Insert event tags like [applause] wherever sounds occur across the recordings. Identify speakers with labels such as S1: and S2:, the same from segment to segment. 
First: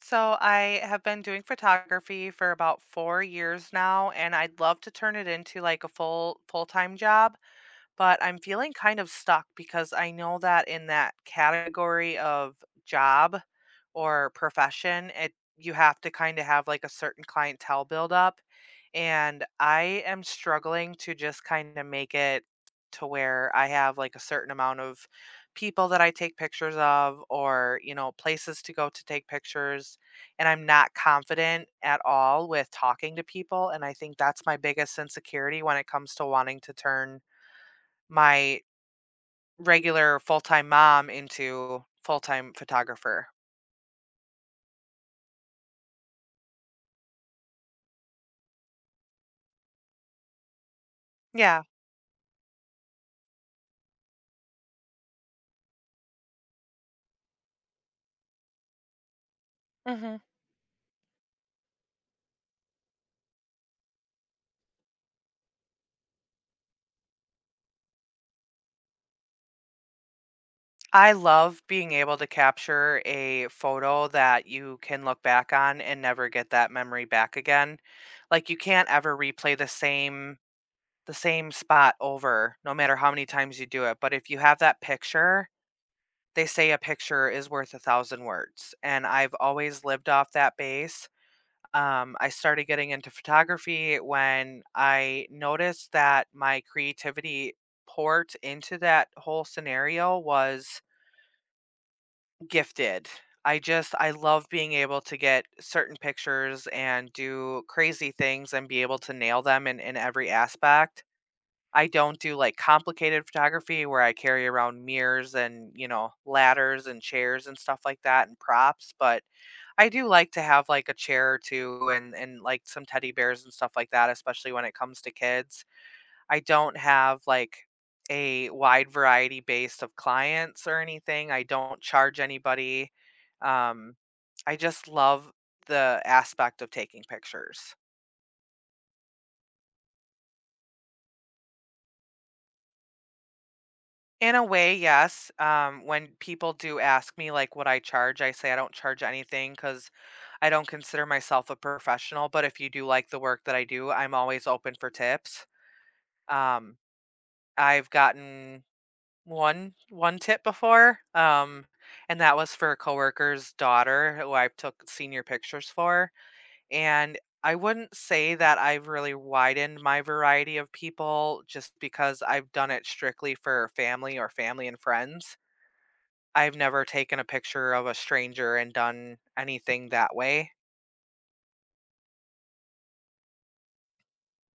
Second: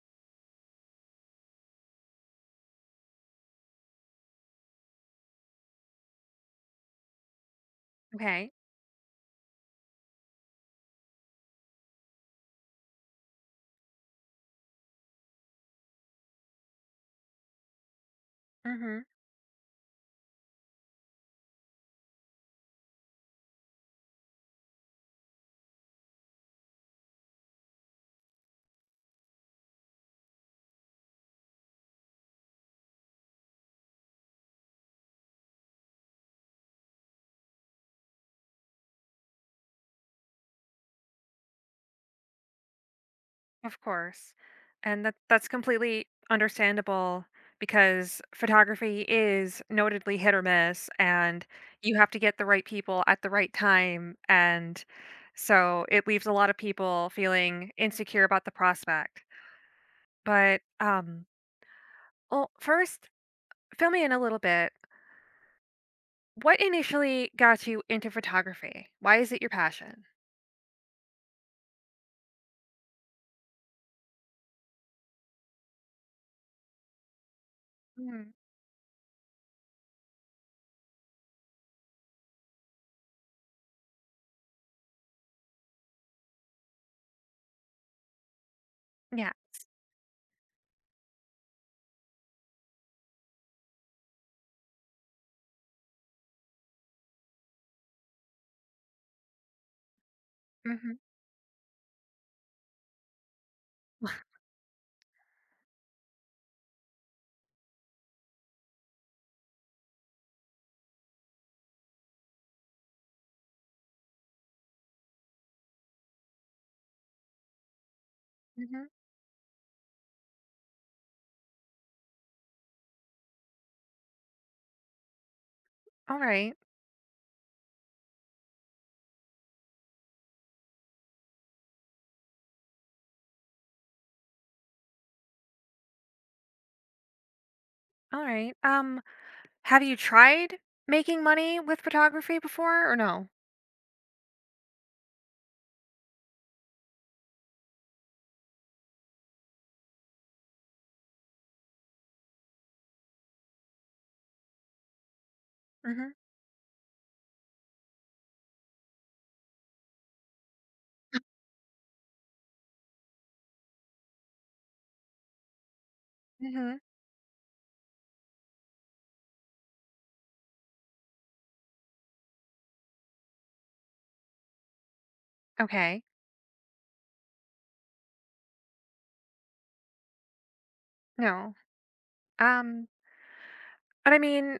S1: So I have been doing photography for about 4 years now, and I'd love to turn it into like a full-time job, but I'm
S2: Okay.
S1: feeling kind of stuck because I know that in that category of job or profession, it you have to kind of have like a certain clientele build up,
S2: Mhm.
S1: and I am struggling to just kind of make it to where I have like a certain amount of people that I take pictures of or, you know, places to go to take pictures, and I'm not confident at all with talking to people, and I think that's my biggest insecurity when it comes to wanting to turn my regular full-time mom into full-time photographer.
S2: Of course. And that's completely understandable because photography is notably hit or miss, and
S1: Yeah.
S2: you have to get the right people at the right time, and so it leaves a lot of people feeling insecure about the prospect.
S1: Mhm.
S2: But well, first fill me in a little bit. What initially got you into photography? Why is it your passion?
S1: I love being able to capture a photo that you can look back on and never get that memory back again.
S2: Mm,
S1: Like, you can't ever replay the same spot over no matter how many times you do it, but if you have that picture, they say a picture is worth a thousand words, and
S2: yeah.
S1: I've always lived off that base. I started getting into photography when I noticed that my creativity port into that whole scenario was
S2: Mhm.
S1: gifted. I love being able to get certain pictures and do crazy things and be able to nail them in every aspect. I don't do like complicated photography where I carry around mirrors and, you know, ladders and chairs and stuff like that and
S2: Mhm.
S1: props, but I do like to have, like, a chair or two and, like, some teddy bears and stuff like that, especially when it comes to kids.
S2: All
S1: I
S2: right.
S1: don't have, like, a wide variety base of clients or anything. I don't charge anybody. Um, I just love the aspect of taking pictures.
S2: All right. Have you tried making money with photography before or no?
S1: In a way, yes. When people do ask me, like, what I charge, I say I don't charge anything because I don't consider myself a professional, but if you do like the work that I do, I'm always open for tips.
S2: Mhm.
S1: Um I've gotten one tip before, and that was for a coworker's daughter who I took senior pictures for,
S2: Mhm.
S1: and I wouldn't say that I've really widened my variety of people just because I've done it strictly for family or family and friends.
S2: Okay.
S1: I've never taken a picture of a stranger and done anything that way.
S2: No. Um, but I mean,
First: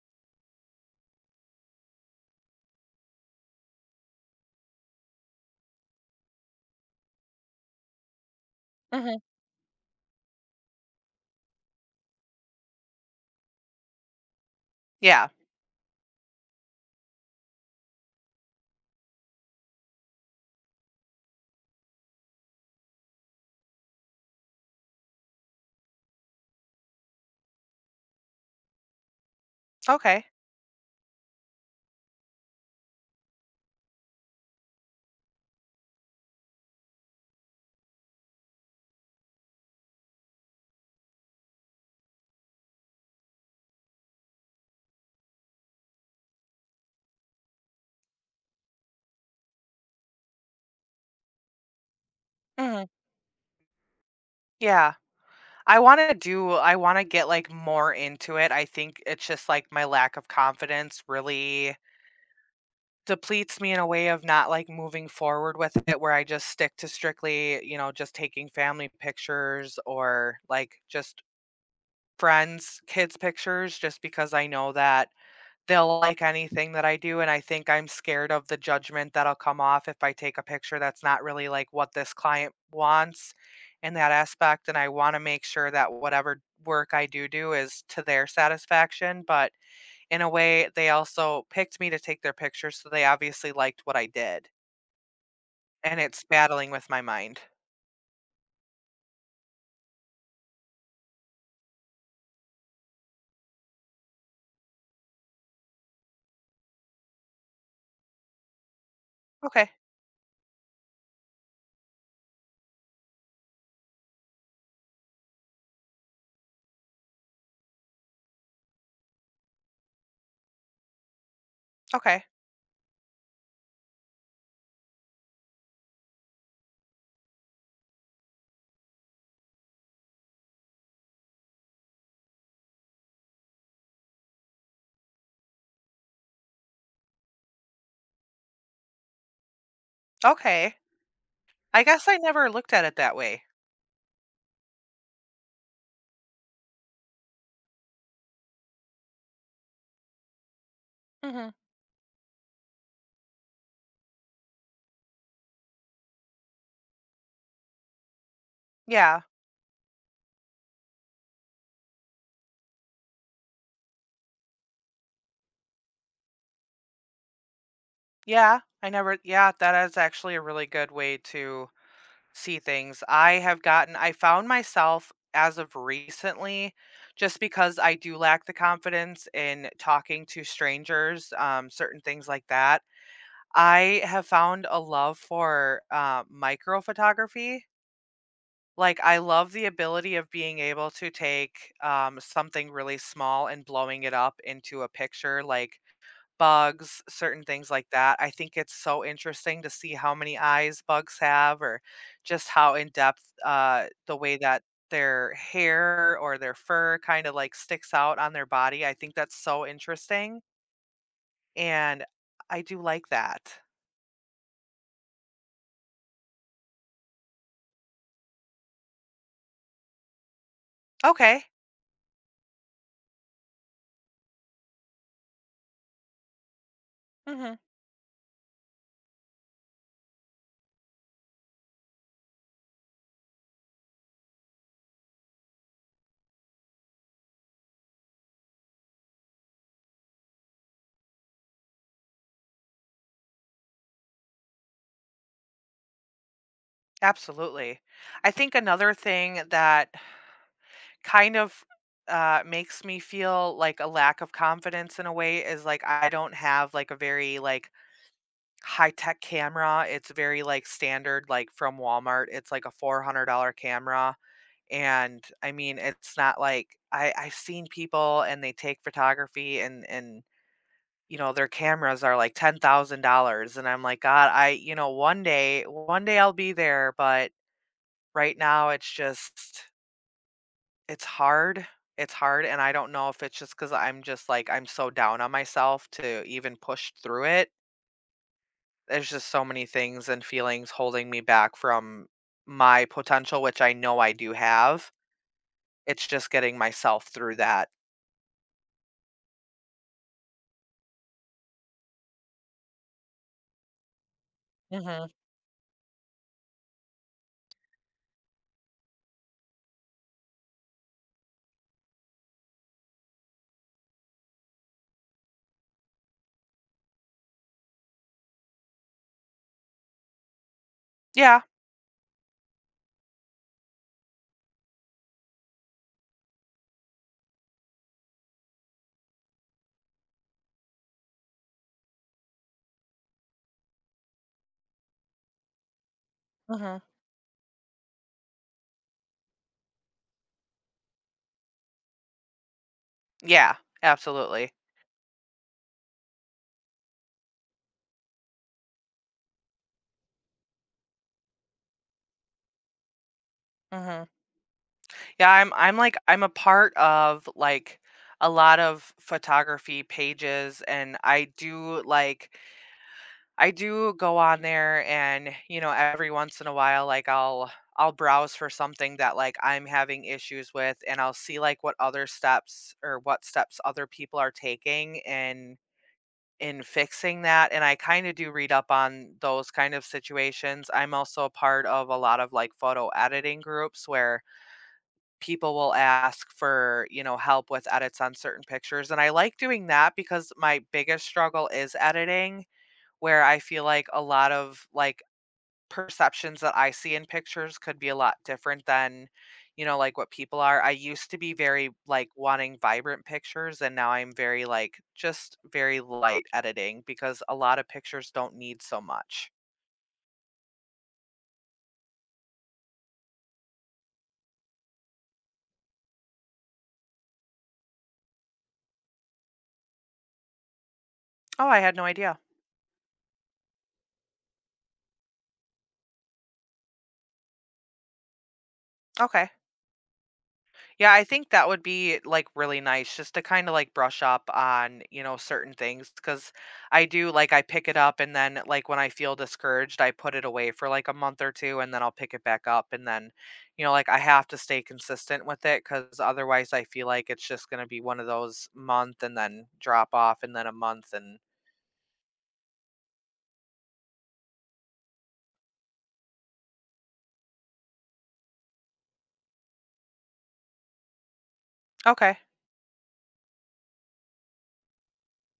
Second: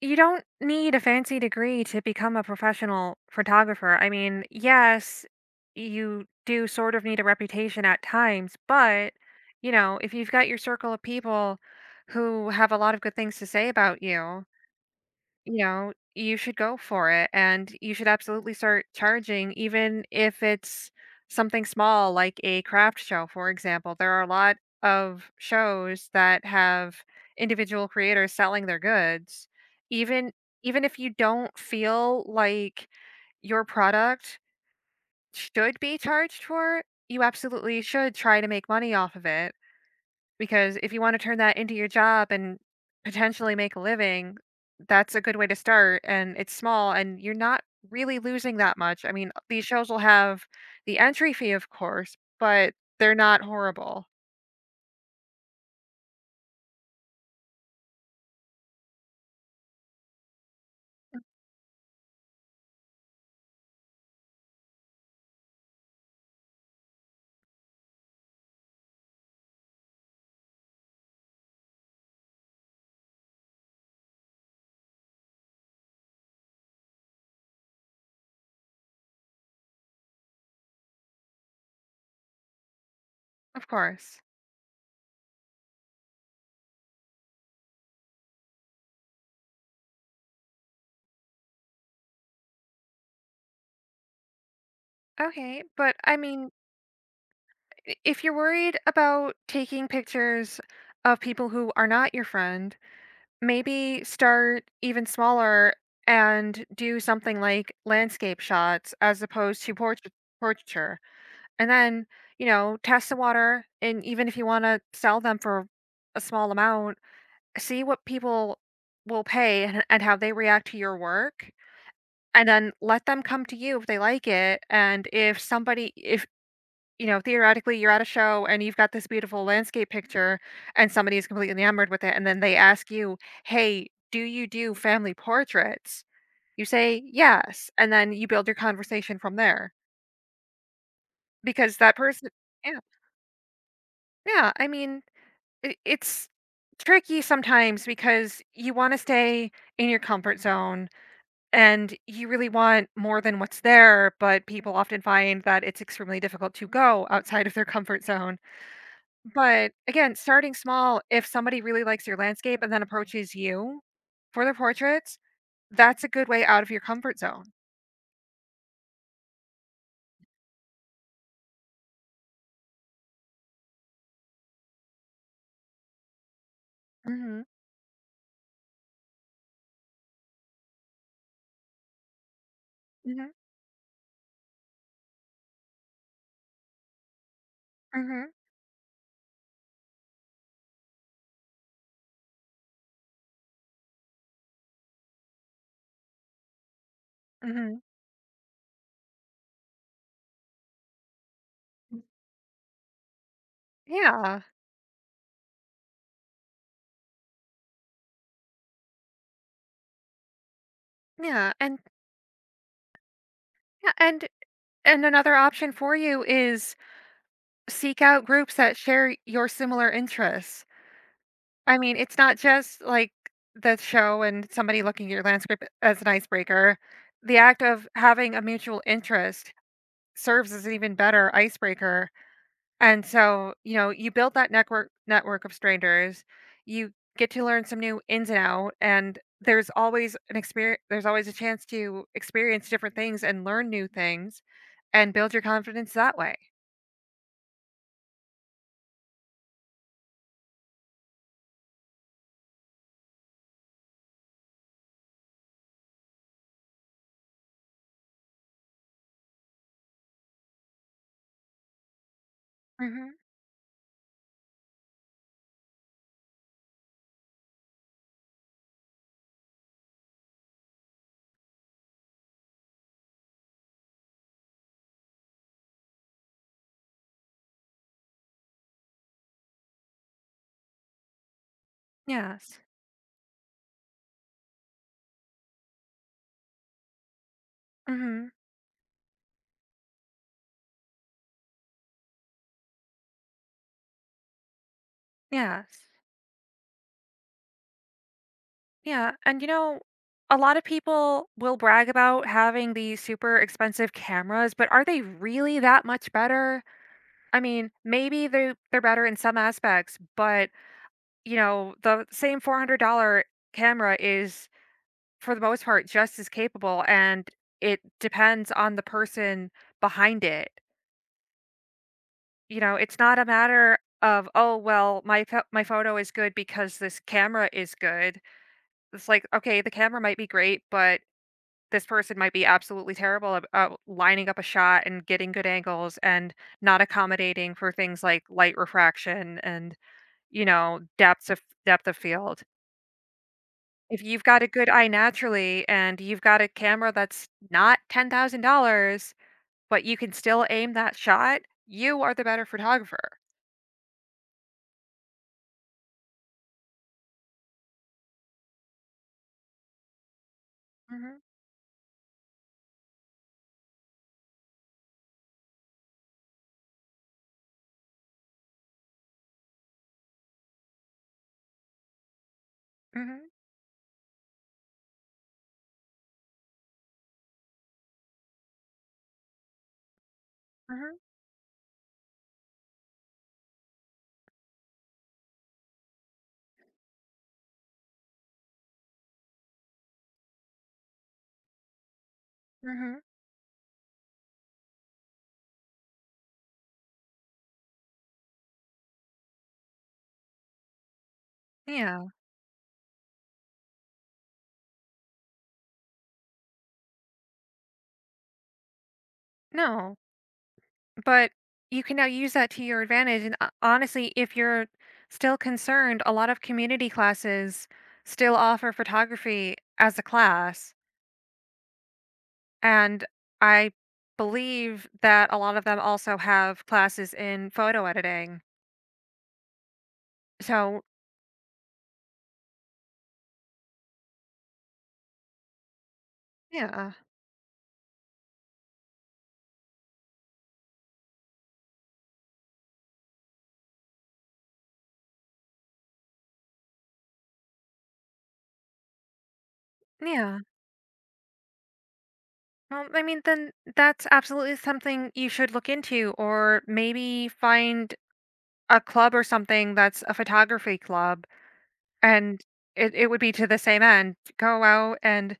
S2: you don't need a fancy degree to become a professional photographer. I mean, yes, you do sort of need a reputation at times, but
S1: Mhm.
S2: if you've got your circle of people who have a lot of good things to say about you,
S1: Yeah.
S2: you should go for it, and you should absolutely start charging, even if it's something small like a craft show, for example. There are a lot of shows that have individual creators selling their goods.
S1: Okay.
S2: Even even if you don't feel like your product should be charged for, you absolutely should try to make money off of it. Because if you wanna turn that into your job and potentially make a living, that's a good way to start, and it's small, and you're not really losing that much. I mean, these shows will have the entry fee, of course, but
S1: Mhm.
S2: they're not horrible.
S1: Yeah. I wanna get, like, more into it. I think it's just, like, my lack of confidence really depletes me in a way of not, like, moving forward with it, where I just stick to strictly, you know, just taking family pictures or, like, just friends, kids' pictures, just because I know that they'll like anything that I do, and I think I'm scared of the judgment that'll come off if I take a picture that's not really like what this client wants
S2: Of
S1: in that
S2: course.
S1: aspect, and I wanna make sure that whatever work I do do is to their satisfaction, but in a way, they also picked me to take their picture, so they obviously liked what I did,
S2: Okay, but
S1: and
S2: I
S1: it's
S2: mean,
S1: battling with my mind.
S2: I if you're worried about taking pictures of people who are not your friend, maybe start even smaller and do something like landscape shots as opposed
S1: Okay,
S2: to portraiture. And then, test the water, and even if you wanna sell them for a small amount, see what people will pay and how they react to your work,
S1: okay,
S2: and then let them come to you if they like it. And if, theoretically, you're at a show and you've got this beautiful landscape picture and somebody is completely enamored with it and then they ask you, "Hey, do you do family portraits?" You say, "Yes," and then you build your conversation from there
S1: okay.
S2: because
S1: I
S2: that
S1: guess I
S2: person.
S1: never looked
S2: Yeah,
S1: at it that way.
S2: yeah, I mean, it's tricky sometimes because you want to stay in your comfort zone
S1: Mhm.
S2: and you really want more than what's there, but people often find that it's extremely difficult to go outside of their comfort zone.
S1: Yeah,
S2: But again, starting small, if somebody really likes your landscape and then approaches you for their portraits, that's a good way out of your comfort zone.
S1: yeah, I never yeah, that is actually a really good way to see things. I have gotten I found myself as of recently, just
S2: Mm.
S1: because I do lack the confidence in talking to strangers, certain things like that.
S2: Hmm. Mm.
S1: I have found a love for micro photography.
S2: Hmm.
S1: Like, I love the ability of being able to take something really small and blowing it up into a picture. Like, bugs, certain
S2: Hmm.
S1: things
S2: Hmm.
S1: like that. I think it's so interesting to see how many eyes bugs have or just how in depth the way
S2: Yeah,
S1: that their hair or their fur kind of like sticks out on their body. I think that's so interesting.
S2: yeah, and
S1: And I do like that.
S2: yeah, and another option for you is seek out groups that share your similar interests.
S1: Okay.
S2: I mean, it's not just like the show and somebody looking at your landscape as an icebreaker. The
S1: Hmm.
S2: act of having a mutual interest serves as an even better icebreaker. And so, you build that network of strangers. You get to learn some new ins and out, and there's always a chance to experience different things and learn new things and build your confidence that way.
S1: Absolutely. I think another thing that kind of makes me feel like a lack of confidence in a way is like I don't have like a very like high-tech camera. It's very, like, standard, like, from Walmart. It's like a
S2: Mhm.
S1: $400 camera, and, I mean, it's not like I I've seen people and they take photography and, you know, their cameras are like $10,000, and I'm like, "God, I," you know, one day I'll be there," but right now it's just it's hard, it's hard, and
S2: Yes.
S1: I don't know if it's just because 'cause I'm just, like, I'm so down on myself to even push through it.
S2: Mhm.
S1: There's just so many things and feelings holding me back from my potential, which I know I do have.
S2: Yes.
S1: It's just getting myself through that.
S2: Yeah. And a lot of people will brag about having these super expensive cameras, but are they
S1: Hmm.
S2: really that much better? I mean, maybe they're better in some aspects, but the same $400 camera is, for the most part, just as capable, and it depends on the person behind it.
S1: Yeah.
S2: It's not a matter of, oh, well, my photo is good because this camera is good. It's like, okay, the camera might be great, but this person might be absolutely terrible about lining up a shot and getting good angles and
S1: Hmm.
S2: not accommodating for things like light refraction and depth of field.
S1: Yeah.
S2: If you've got a
S1: Absolutely.
S2: good eye naturally and you've got a camera that's not $10,000, but you can still aim that shot, you are the better photographer.
S1: Hmm. Yeah. I'm. I'm like. I'm a part of like a lot of photography pages, and
S2: Mhm.
S1: I do go on there and, you know, every once in a while like I'll browse for something that like I'm having issues with, and I'll see like what other steps or what
S2: Mhm.
S1: steps other people are taking in fixing that, and I kind of do read up on those kind of situations. I'm
S2: Mhm.
S1: also a part of a lot of like photo editing groups where people will ask for, you know, help with edits on certain pictures, and I like doing that because my biggest struggle is editing,
S2: Mhm.
S1: where I feel like a lot of, like, perceptions that I see in pictures could be a lot different than, you know, like, what people are. I used to be very,
S2: Yeah.
S1: like, wanting vibrant pictures, and now I'm very, like, just very light editing because a lot of pictures don't need so much.
S2: No. But you can now use that to your advantage. And honestly, if you're still concerned, a lot of community classes still offer photography as a class.
S1: Oh, I had no idea.
S2: And I believe that a lot of them also have classes in photo editing.
S1: Okay.
S2: So,
S1: Yeah, I think that would be like really nice just to kind of like brush up on, you know, certain things because I
S2: yeah.
S1: do like I pick it up, and then like when I feel discouraged, I put it away for like a month or two, and then I'll pick it back up. And then, you know, like I have to stay consistent with it because otherwise I feel like it's just going to be one of those month and then drop off and
S2: Yeah.
S1: then a month and
S2: Well, I mean, then that's absolutely something you should look into, or maybe find a club or something that's a photography club,
S1: okay.
S2: and it would be to the same end. Go out and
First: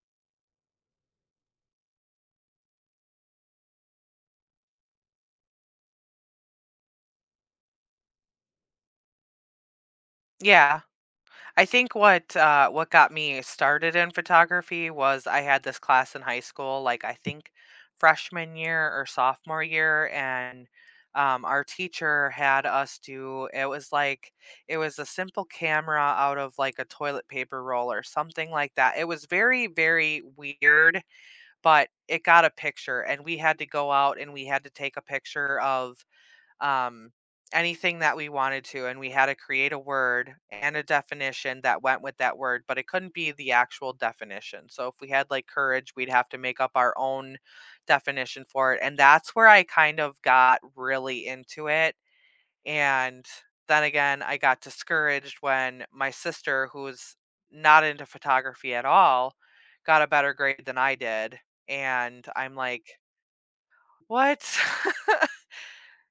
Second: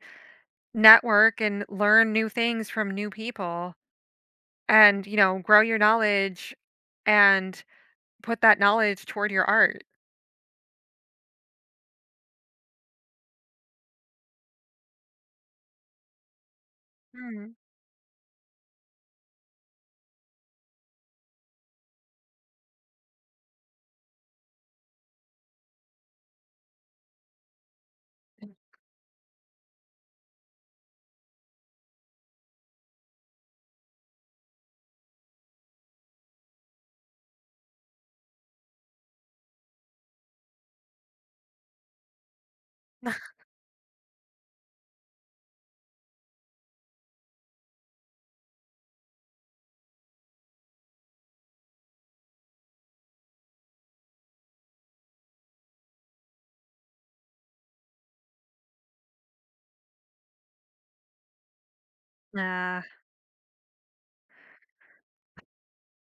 S2: network and learn new things from new people and, grow your knowledge and put that knowledge toward your art.
S1: Yeah. I think what what got me started in photography was I had this class in high school, like I think
S2: Mm.
S1: freshman year or sophomore year, and our teacher had us do it was like it was a simple camera out of like a toilet paper roll or something like that. It was very very weird, but it got a picture, and we had to go out and we had to take a picture of um, anything that we wanted to, and we had to create a word and a definition that went with that word, but it couldn't be
S2: [laughs]
S1: the actual definition. So if we had like courage, we'd have to make up our own definition for it. And that's where I kind of got really into it. And then again, I got discouraged when my sister, who's not into photography at all, got a better grade than I did. And I'm
S2: Yeah.
S1: like, what? [laughs]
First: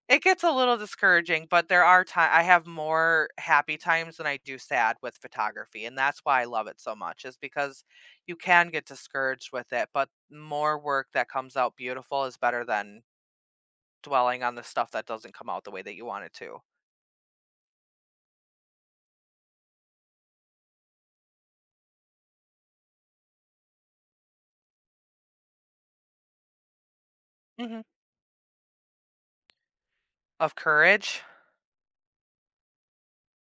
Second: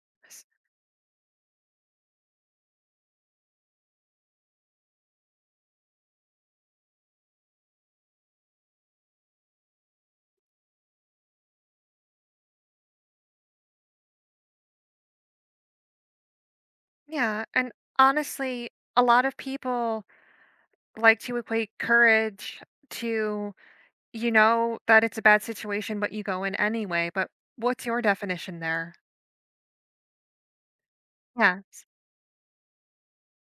S1: It gets
S2: S-
S1: a little discouraging, but there are ti I have more happy times than I do sad with photography, and that's why I love it so much is because you can get discouraged with it, but more work that comes out beautiful is better than dwelling on the stuff that doesn't come out the way that you want it to.
S2: Yeah. And honestly, a lot of people like to equate courage to, that it's a bad situation, but you go in anyway. But
S1: Mhm.
S2: what's your definition there?
S1: Of courage,
S2: Yeah.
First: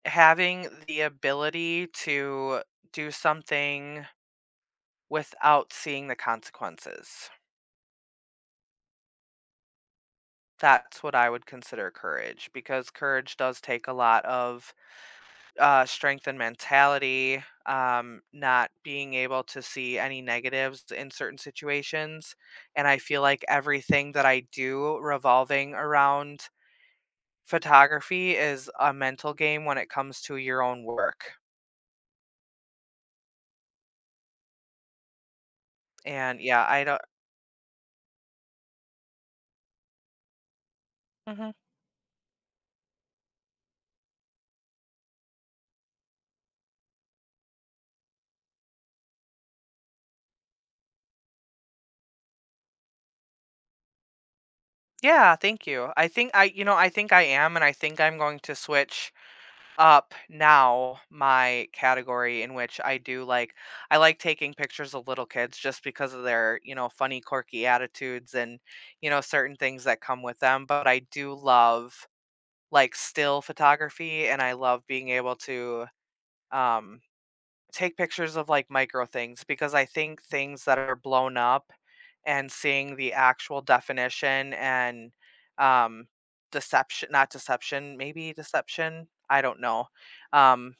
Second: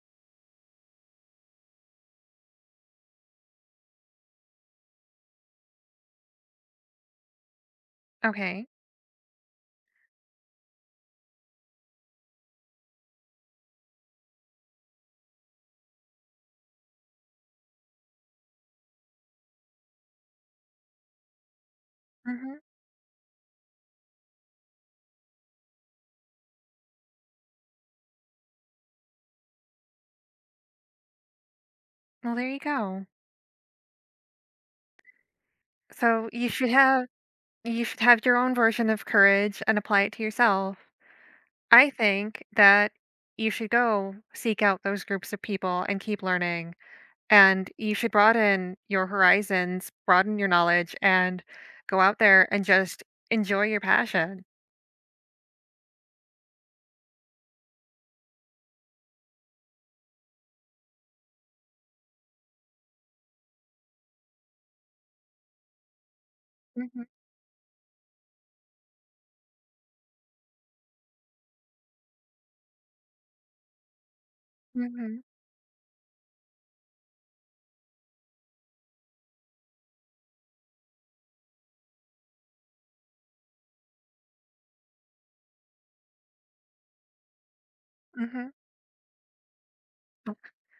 S1: having the ability to do something without seeing the consequences.
S2: Okay.
S1: That's what I would consider courage, because courage does take a lot of strength and mentality, not being able to see any negatives in certain situations.
S2: Hmm.
S1: And I feel like everything that I do revolving around photography is a mental game when it comes to your own work.
S2: Well, there you go. So
S1: And
S2: you
S1: yeah,
S2: should
S1: I don't.
S2: have you should have your own version of courage and apply it to yourself.
S1: Mhm.
S2: I think that you should go seek out those groups of people and keep learning. And you should broaden your horizons, broaden your knowledge, and go out there and just enjoy your passion.
S1: Yeah, thank you. I think I am, and I think I'm going to switch up now my category in which I like taking pictures of little kids just because of their, you know,
S2: Mhm,
S1: funny quirky attitudes and, you know, certain things that come with them, but I do love like still photography, and I love being
S2: mhm,
S1: able to um take pictures of like micro things because I think things that are blown up and seeing the actual definition and um deception, not deception, maybe
S2: mhm.
S1: deception, I don't know, um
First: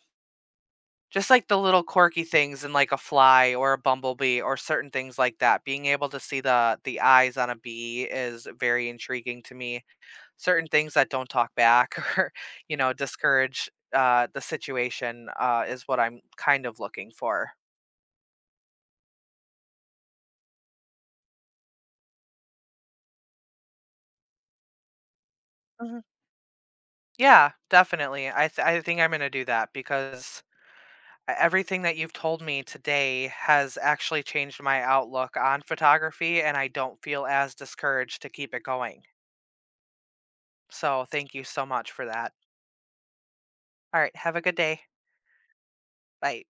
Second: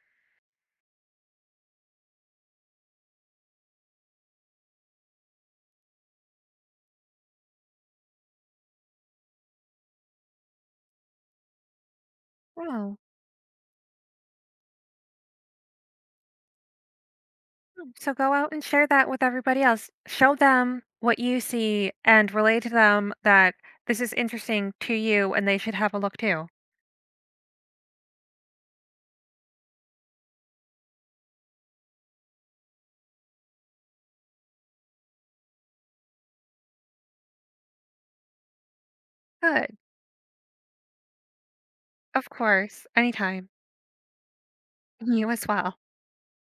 S1: just like the little quirky things in like a fly or a bumblebee or certain things like that. Being able to see the eyes on a bee is very intriguing to me. Certain things that don't talk back [laughs] or, you know,
S2: Oh,
S1: discourage the situation is what I'm kind of looking for.
S2: so go out and share that with everybody else. Show them what you see and relay to them that this is interesting to you and they should have a
S1: Mhm.
S2: look too.
S1: Yeah, definitely. I think I'm going to do that because everything that you've told me today has actually changed my outlook on photography, and I don't feel as discouraged to keep it going.
S2: Good.
S1: So thank you so much for
S2: Of
S1: that.
S2: course. Anytime.
S1: All right. Have a good day.
S2: You as well.
S1: Bye.